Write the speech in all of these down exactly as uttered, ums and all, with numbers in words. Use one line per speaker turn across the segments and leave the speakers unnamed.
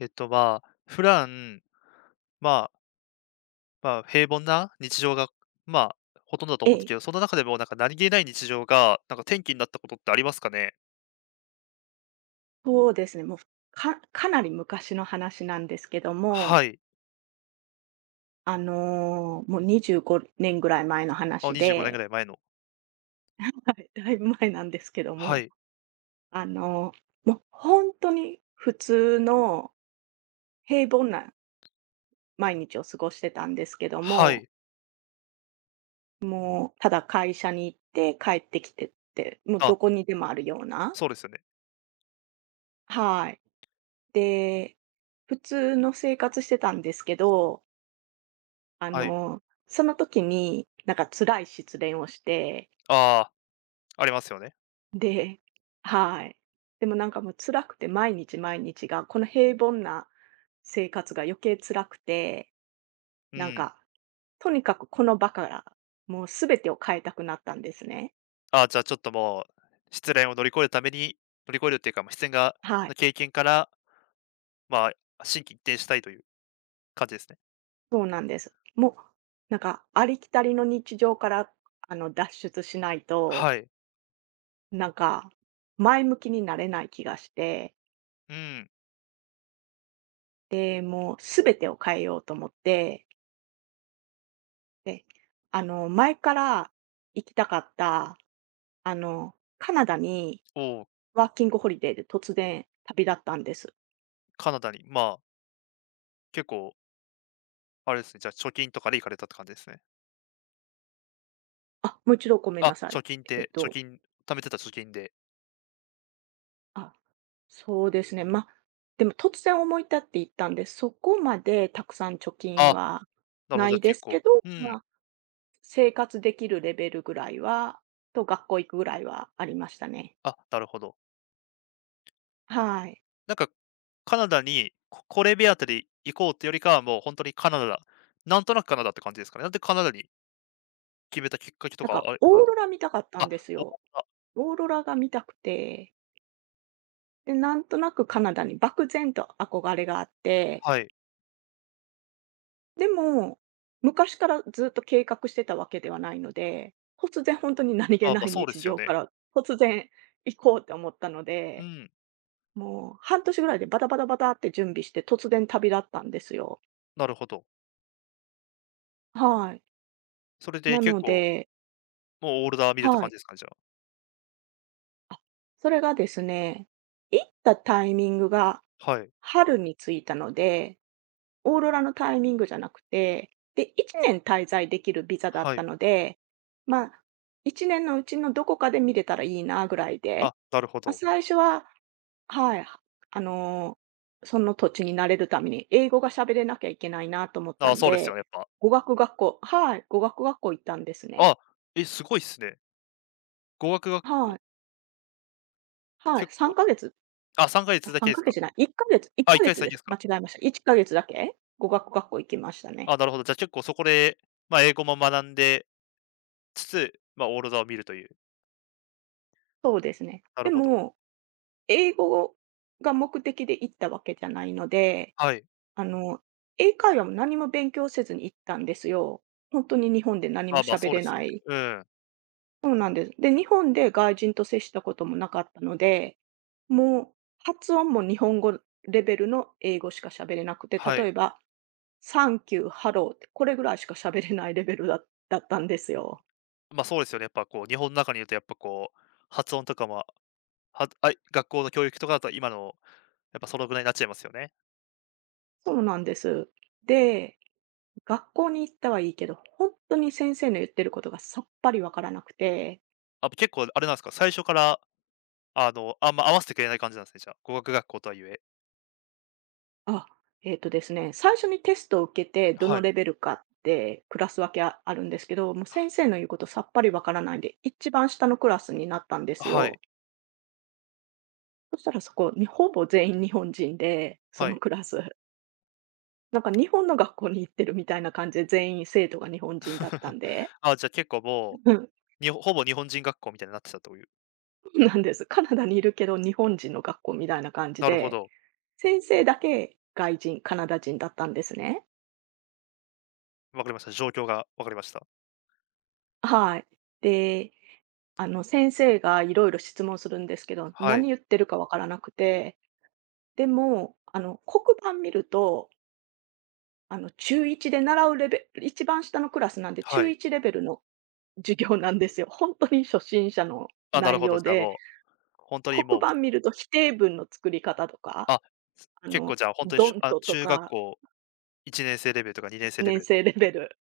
えっと、まあ、普段、まあ、まあ、平凡な日常が、まあ、ほとんどだと
え
思うんです
え、
けど、その中でもなんか何気ない日常が、なんか転機になったことってありますかね？
そうですね。もう、かかなり昔の話なんですけど
は
も、
い。
あの、もうにじゅうごねんぐらい前の
あ、
話
にじゅうごねんぐ
で、
らい前の。
はい、だいぶ前なんですけど
は
も、
い。
あの、もう本当に普通の平凡な毎日を過ごしてたんですけど
は
も、
い。
もうただ会社に行って帰ってきてって、もう
あ、
どこにでもあるような。
そうですよね。
はい。で、普通の生活してたんですけど、あ
はい。
の、その時に、なんか辛い失恋をして、
ああ、ありますよね。
で、はい。でもなんかもう辛くて毎日毎日が、この平凡な生活が余計辛くて、
う
なん
ん。
か、とにかくこの場から、もう全てを変えたくなったんですね。
あ、じゃあちょっともう、失恋を乗り越えるために乗り越えるっていうか、まあ、失恋が
は
の
い、
経験から、まあ、心機一転したいという感じですね。
そうなんです。もう、なんかありきたりの日常から、あの、脱出しないと、
はい。
なんか、前向きになれない気がして、
うん。
で、もう全てを変えようと思って、で、あの、前から行きたかった、あの、カナダに
おー。
ワーキングホリデーで突然旅立ったんです。
カナダに、まあ、結構あれですね、じゃあ貯金とかで行かれたって感じですね。
あ、もう一度ごめん
あ、
なさ
貯
い。
金っ
えっ
て貯
と、
金貯めてた貯金で。
あ、そうですね。ま、でも突然思い立って行ったんで、そこまでたくさん貯金
あ、
は
なるほど、
な
じゃあ
いで
結
す
構。
けど、
うん、
まあ、生活できるレベルぐらいはと学校行くぐらいはありましたね。
あ、なるほど。
はい。
なんか、カナダに、ここれ目当てで行こうってよりかは、もう本当にカナダ、なんとなくカナダって感じですかね。なんでカナダに決めたきっかけと
なん
か、
か
あれ、あ。
オーロラ見たかった
あ、
んです
お
よ。
あ、
オーロラが見たくて、で、なんとなくカナダに漠然と憧れがあって、
はい。
でも、昔からずっと計画してたわけではないので、突然本当に何気
あ、
な
ま、
い
そうで
日
すよ
常か
ね。
ら、突然行こうって思ったの
う
で、
ん、
もう半年ぐらいでバタバタバタって準備して、突然旅立ったんですよ。
なるほど。
はい。
それで
な
結
の
構、
で、
もうオールダー見てた
は
感じ
い。
ですかね、じゃあ。
あ、それがですね、行ったタイミングが
はい、
春に着いたので、オーロラのタイミングじゃなくて、で、いちねん滞在できるビザだっ
は
た
い。
ので、まあ、いちねんのうちのどこかで見れたらいいなぐらいで、
あ、なるほ
まあ、
ど。
最初は、はい、あの、その土地に慣れるために英語が喋れなきゃいけないなと思っ
あ
た
あ、
ん
そうですよ
で、
ね、やっぱ。
語学学校、はい、語学学校行ったんですね。
あ、え、すごいっすね。語学学
は
校、
い、はい、
結
3
構。
か月、
あ、3ヶ
あ、
月だけ
3
ですか。
か月じゃない、いっかげつ、1
あ、1
か
ヶ月
月
だ
で
けで
す。
すか。
間違えました。いっかげつだけ語学学校行きましたね。
あ、なるほど。じゃあ結構そこで、まあ、英語も学んでつつ、まあ、オーロラを見るという。
そうですね。
なる
で
ほど。
も英語が目的で行ったわけじゃないので、
はい。
あの、英会話も何も勉強せずに行ったんですよ。本当に日本で何
あ、
も
ま、あ
喋
そうで
れ
すよ
な
ね。
い。
うん。
そうなんです。で、日本で外人と接したこともなかったので、もう発音も日本語レベルの英語しか喋れなくて、
は
例
い。
えばサンキュー、ハローってこれぐらいしか喋れないレベルだだったんですよ。
ま、あそうですよね。やっぱこう日本の中にいるとやっぱこう、発音とかも、はあい学校の教育とかだと今のやっぱそのぐらいになっちゃいますよね。
そうなんです。で、学校に行ったはいいけど、本当に先生の言ってることがさっぱりわからなくて、
あ、結構あれなんですか、最初からあの、あんま合わせてくれない感じなんですね、じゃあ。語学学校とはいえ。
あ、えっとですね、最初にテストを受けてど
は
の
い。
レベルかってクラス分けああるんですけど、もう
は
先生の言うことさっぱりわからないんで、一番下のクラスになったんです
は
よ。
い、
そしたらそこ、にほぼ全員日本人で、そ
は
の
い。
クラス。なんか日本の学校に行ってるみたいな感じで、全員生徒が日本人だった んで、
あ、じゃあ結構も
うん。
う、にほぼ日本人学校みたいになってたという。
そうなんです。カナダにいるけど、日本人の学校みたいな感じ
なるほ
で、
ど。
先生だけ外人、カナダ人だったんですね。
わかりました。状況がわかりました。
はい。で、あの、先生がいろいろ質問するんですけど、
はい、
何言ってるかわからなくて、でも、あの、黒板見ると、あの、中いちで習うレベル一番下のクラスなんで、
は
中
い。
いちレベルの授業なんですよ。本当に初心者の
あ、なる
内
ほど、
容
じゃあ、
で、
もう、本当に
黒
もう、
板見ると否定文の作り方とか、
あ、す
あ
結構
の、
じゃあ、本当に、し
ド
ゅ
ン
あ、
トと
中学
か、
校いちねん生レベルとかにねん生
一
レベ
年
ルの、
生レベル。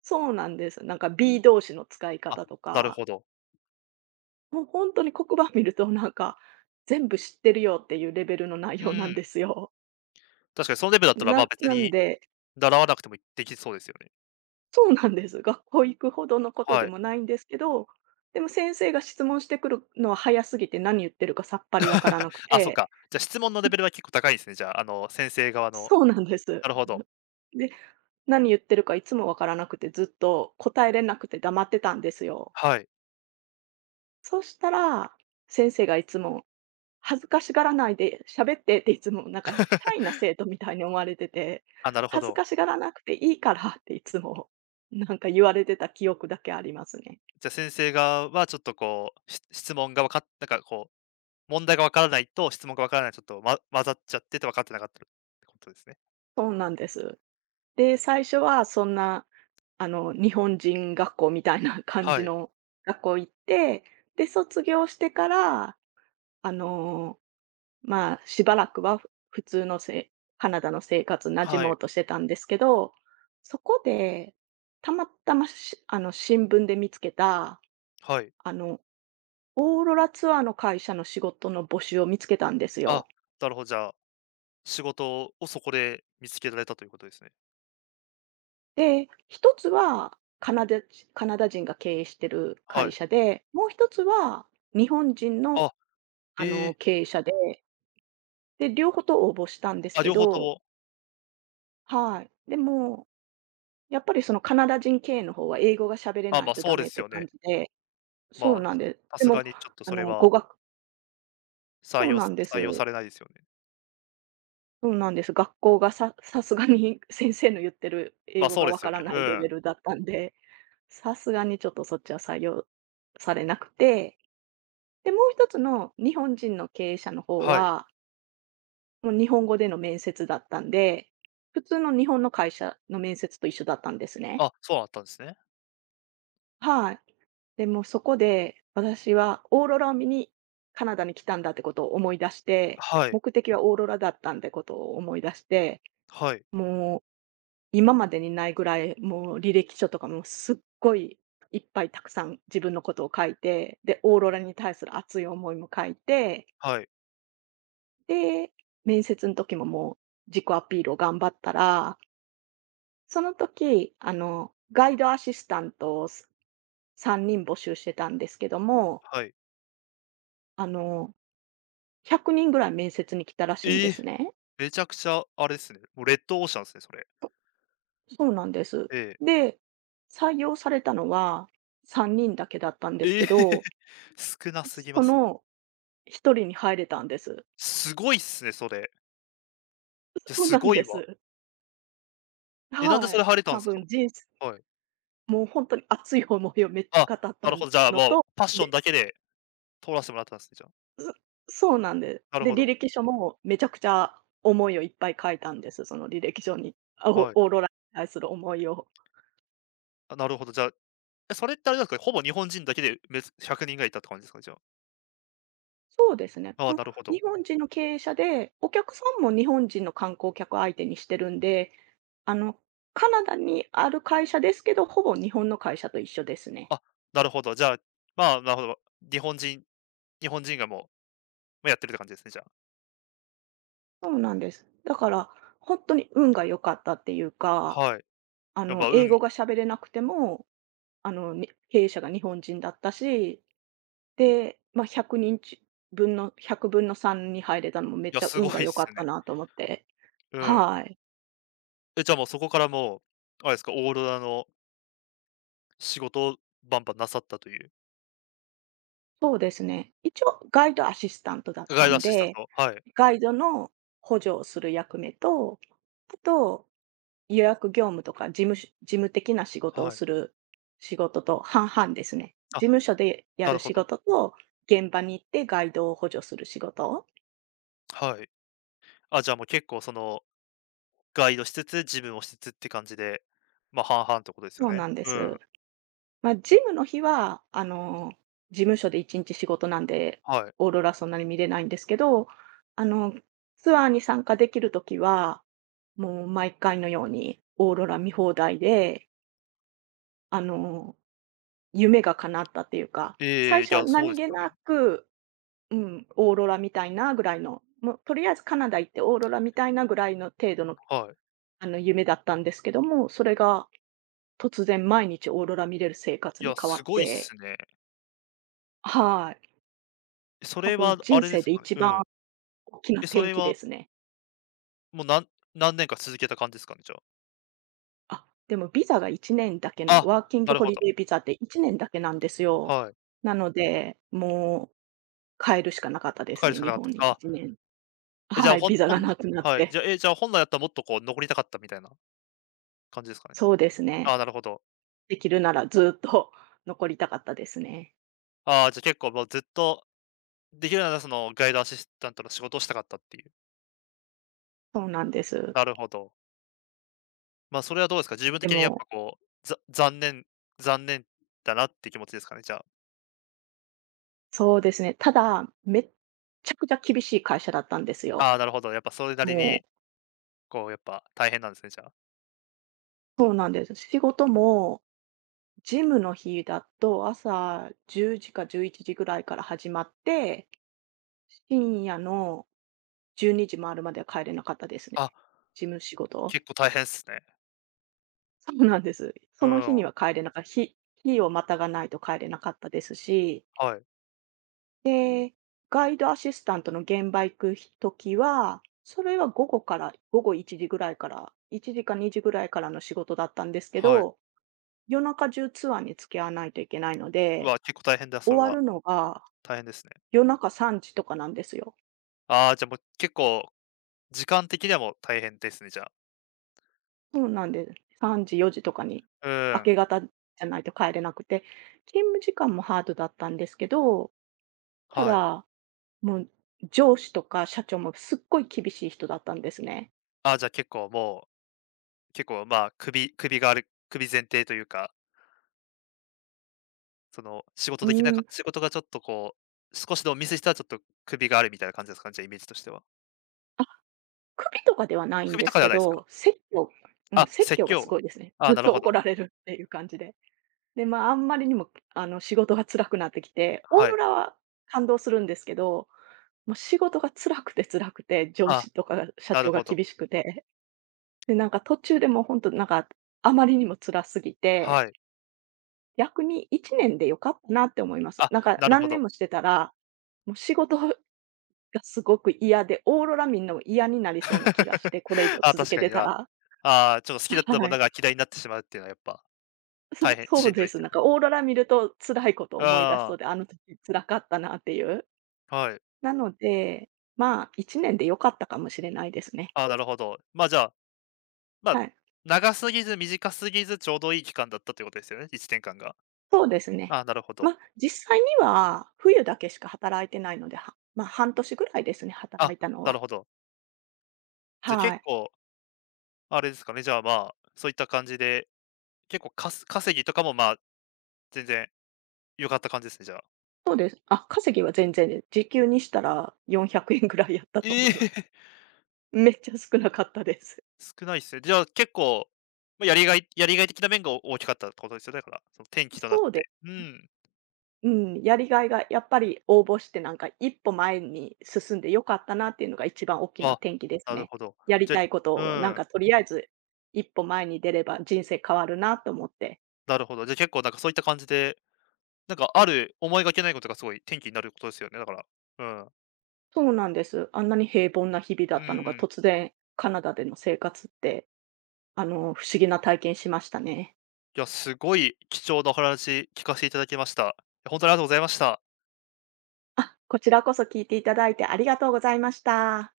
そうなんです。なんか b 動詞の使い
あ、
方と
なる
か、
ほど。
もう本当に黒板見るとなんか、全部知ってるよっていうレベルの内
う
容なん
ん、
ですよ。
確かにそのレベルだったら、ま、
な
別
なん
に
で
習わなくてもできそうですよね。
そうなんです。学校行くほどのこと
は
で
い。
もないんですけど、でも先生が質問してくるのは早すぎて、何言ってるかさっぱりわからなく
あ、そっ
て、
か。じゃ、質問のレベルは結構高いですね、じゃあ、あの、先生側の。
そうなんです。
なるほど。
で、何言ってるかいつもわからなくて、ずっと答えれなくて黙ってたんですよ。
はい。
そしたら、先生がいつも恥ずかしがらないで喋ってって、いつもなんかシャイな生徒みたいに思われてて、
あ、なるほ
恥ず
ど。
かしがらなくていいからって、いつも なんか言われてた記憶だけありますね。
じゃ、先生側はちょっとこう、し質問がわかっなんかこう、問題が分からないと質問が分からない、ちょっと、ま混ざっちゃってて分かってなかったってことですね。
そうなんです。で、最初はそんな、あの、日本人学校みたいな感
は
じ
い、
の学校行って、で、卒業してから、あのまあ、しばらくはふ普通のせいカナダの生活馴染
は
も
い、
うとしてたんですけど、そこで、たまたま、しあの、新聞で見つけた、
はい。
あの、オーロラツアーの会社の仕事の募集を見つけたんです
あ、
よ。
なるほど、じゃあ、仕事をそこで見つけられたということですね。
で、ひとつはカナダじカナダ人が経営してる
は
会
い。
社で、もう一つは日本人の、
あ、
あ
え
の、
え、
経営者で、で、両方と応募したんです
あ、
け
両方と
ど、
も、
はい。でもやっぱりそのカナダ人経営の方は英語が喋れ
あ、
な
ま、
い
あ
と
そ
ダ
うで
メっ
す
て
よ
感
ね。
じで、そう
まあ、
なんで、
さ
で
すが
も
にちょっと
あ
それ
の
は
語学
採
そう
用
なんで
採用さ
す。
れないですよね。
そうなんです。学校がささすがに 先生の言ってる
ま、
英
あ
語
そう
が
で
わ
すよ
か
ね。
らな
う
いレ
ん。
ベルだったんで、さすがにちょっとそっちは採用されなくて、で、もう一つの日本人の経営者の方
はい。
は、もう日本語での面接だったんで、普通の日本の会社の面接と一緒だったんですね。
あ、そうだったんですね。
はい。でもそこで、私はオーロラを見にカナダに来たんだってことを思い出して、
はい、
目的はオーロラだったんってことを思い出して、
はい、
もう今までにないぐらい、もう履歴書とかもすっごいいっぱいたくさん自分のことを書いて、で、オーロラに対する熱い思いも書いて、
はい、
で、面接の時ももう自己アピールを頑張ったら、その時、あの、ガイドアシスタントをさんにん募集してたんですけども、
はい。
あの、ひゃくにんぐらい面接に来たらしいん
え
で
え、
すね。
めちゃくちゃあれですね、もうレッドオーシャンですね、それ。
そうなんです。
ええ。
で、採用されたのはさんにんだけだったんです
ええ
けど、
少なすぎま
そ
すね。
のひとりに入れたんです。
すごいっすね、それ。じゃ、
そう
す
なん
ごい
で
わ。
す。
え、なんで
は
それ
い。
入れたんで
多
すか？
分人生、
はい。
もう本当に熱い思いをめっち
あ、
ゃ語った
なるほど、じゃあ、
の
もう
と、
パッション
で、
だけで通らせてもらってたんですね、じゃあ。
そうなんで、
な
す
る
で、
ほ
履
ど。
歴書もめちゃくちゃ思いをいっぱい書いたんです、その履歴書に。あ、
は
オ
い。
オーロラに対する思いを。
あ、なるほど、じゃあ、え、それってあれなんですか、ほぼ日本人だけで、めつひゃくにんぐらいいたって感じですか？じゃあ。
そうですね。
ああ、
も
なるほ
う
ど。
日本人の経営者で、お客さんも日本人の観光客相手にしてるんで、あの、カナダにある会社ですけど、ほぼ日本の会社と一緒ですね。
あ、なるほど、じゃあ、まあ、なるほど、日本人日本人がもう、ま、やってるって感じですね、じゃ
そうなんです。だから、本当に運が良かったっていう
あ。
か、
はい。
あ
や、
の、
ま、
英
運
語
い
が喋れなくても、あの、に経営者が日本人だったし、で、まあ、ひゃくにんち分のいちぶんのさんに入れたのもめっ
や、
ちゃ
すご
運が
いっ
良か
す
った
ね。
なと思って。
うん。
はい。
え、じゃあ、もうそこからもう、あれですか、オーロラの仕事をバンバンなさったという、
そうですね。一応ガイドアシスタントだっ
ガ
た
イドア
ん
シスタン
で、
ト。はい、
ガイドの補助をする役目と、あと予約業務とか事務し事務的な仕事を
はい。
する仕事と半々ですね。
あ、
事務所でや
なる
る
ほ
仕
ど。
事と、現場に行ってガイドを補助する仕事、
はい。あ、じゃあ、もう結構そのガイドしつつ、自分をしつつって感じで、ま、あ半々ってことですよ
そう
ね。
なんで
うん。
す。まあ、ジムの日は、あの、事務所でいちにち仕事なんで、
はい。
オーロラそんなに見れないんですけど、あの、ツアーに参加できる時は、もう毎回のようにオーロラ見放題で、あの、夢が叶ったっていうか、最
ええ、い
初は
や、そう
何
です
気
よね。
なく、うん、オーロラみたいなぐらいの、もうとりあえずカナダ行ってオーロラみたいなぐらいの程度の、
はい。
あの、夢だったんですけども、それが突然毎日オーロラ見れる生活
い
に
や、
変わ
す
っ
ごいっ
て。
すね。
はい。
そ
多
れは
分
あ
人
れで
生
す
で
かね。
一
う
番
ん。
大きな
え、そ
転
れ
機
は
ですね。
もうなん何年か続けた感じですかね？じゃあ。
あ、でもビザがいちねんだけの、
あ、
ワーキン
な
グ
る
ホ
ほ
リ
ど。
デービザっていちねんだけなんですよ。
はい。
なので、もう帰るしかなかったで
帰
す
るし
ね、
かな
日
かっ
本に
た。あ、
いちねん。
え、じゃあ、
はい、
ほん
ビザ
ほ
が
ん
なくなっ
はい。じ
て。
ゃあ、え、じゃあ本来だったらもっとこう残りたかったみたいな感じですかね？
そうですね。
あ、なるほど。
できるならずっと残りたかったですね。
ああ、じゃ、結構もうずっとできるならそのガイドアシスタントの仕事をしたかったっていう。
そうなんです。
なるほど。ま、あそれはどうですか？自分
で
的にやっ
も、
ぱこう、ざ残念残念だなって気持ちですかね、じゃあ。
そうですね、ただ、めっちゃくちゃ厳しい会社だったんですよ。
ああ、なるほど、やっぱそれなりに、
もう、
こうやっぱ大変なんですね、じゃあ。
そうなんです。仕事もジムの日だと朝じゅうじかじゅういちじぐらいから始まって、深夜のじゅうにじ回るまでは帰れなかったです
あ、
ね。事務仕事。
結構大変っすね。
そうなんです。
う
その日
ん、
には帰れなかった日日をまたがないと帰れなかったですし、
はい、
で、ガイドアシスタントの現場行く時は、それは午後から午後いちじぐらいから、いちじかにじぐらいからの仕事だったんですけ
はい。
ど、夜中中ツアーに付き合わないといけないの
う
で、
わ、結構大変だ、それ
終わ
は。
るのが
大変ですね。
夜中さんじとかなんですよ。
ああ、じゃあもう結構、時間的にはもう大変ですね、じゃあ。
そうん、なんで、さんじ、よじとかに、
う
明
ん、
け方じゃないと帰れなくて、勤務時間もハードだったんですけど、た
はい。
だ、もう上司とか社長もすっごい厳しい人だったんですね。
ああ、じゃあ結構もう、結構まあ、首首がある首前提というか、その仕事
うー
できなか
ん、
った仕事がちょっとこう、少しでもミスしたらちょっと首があるみたいな感じですかね、じゃあイメージとしては。
あ、首とかではないん
首
で
と
す
かでは
け
ないですか？
ど、説教。うん、
あ、
説
説
教がす
教。
ごいですね。
あ、
ずっ
なる
と
ほ
怒
ど。
られるっていう感じで。で、まあ、あんまりにも、あの、仕事が辛くなってきて、オー
は
ロ
い。
ラは感動するんですけど、もう仕事が辛くて辛くて、上
あ、
司とかが社
なる
長が
ほど。
厳しくて、で、なんか途中でもうほんとなんか、あまりにも辛すぎ
は
て、
い。
逆にいちねんで良かったなって思います。
あ、
なんか
なるほ
何年
ど。
もしてたら、もう仕事がすごく嫌で、オーロラ見んのも嫌になりそうな気がし て、これ以上
あ、
続
確
け
かに
てた
な。
ら。
ああ、ちょっと好きだっ たも
は
の
い。
が嫌いになってしまうっていうのはやっぱ、
そ
大
う
変
そ
し
う
んど
で
いです
す。
よ
なん
ね。
かオーロラ見ると辛いことを思い出し
あ
そうで、あの時辛かったなっていう。
あ、はい。
なので、まあいちねんで良かったかもしれないですね。
ああ、なるほど。ま、あじゃあ、ま、あ
はい。
長すぎず短すぎずちょうどいい期間だったということですよね、いちねんかんが。
そうですね。
ああ、なるほど。
まあ、実際には冬だけしか働いてないので、はまあ、半年ぐらいですね、働
あ、
いたの
なる
は。
ほど。じゃ、あ
は
結
い。
構あれですかね、じゃあ、まあ、そういった感じで、結構かす稼ぎとかも、まあ、全然良かった感じですね、じゃあ。
そうです。あ、稼ぎは全然で時給にしたらよんひゃくえんぐらいやったと
え
思います。
え！
めっちゃ少なかったです。
少ないっすね。じゃあ結構、まあ、やりがいやりがい的な面が大きかったってことですよね、だから。その転機となっ
そうで、
て。うん。
うん、やりがいがやっぱり応募してなんか一歩前に進んで良かったなっていうのが一番大きな
あ、
転機です
なる
ね。
ほど。
やり
じゃ
たいことをな
あ
ん
うん、
かとりあえず一歩前に出れば人生変わるなと思って。
なるほど。じゃあ結構なんかそういった感じで、なんかある思いがけないことがすごい転機になることですよね、だから。うん。
そうなんです。あんなに平凡な日々だ
う
った
ー
のが、
ん。
突然カナダでの生活って、あの、不思議な体験しましたね。
いや、すごい貴重なお話聞かせていただきました。本当にありがとうございました。
あ、こちらこそ聞いていただいてありがとうございました。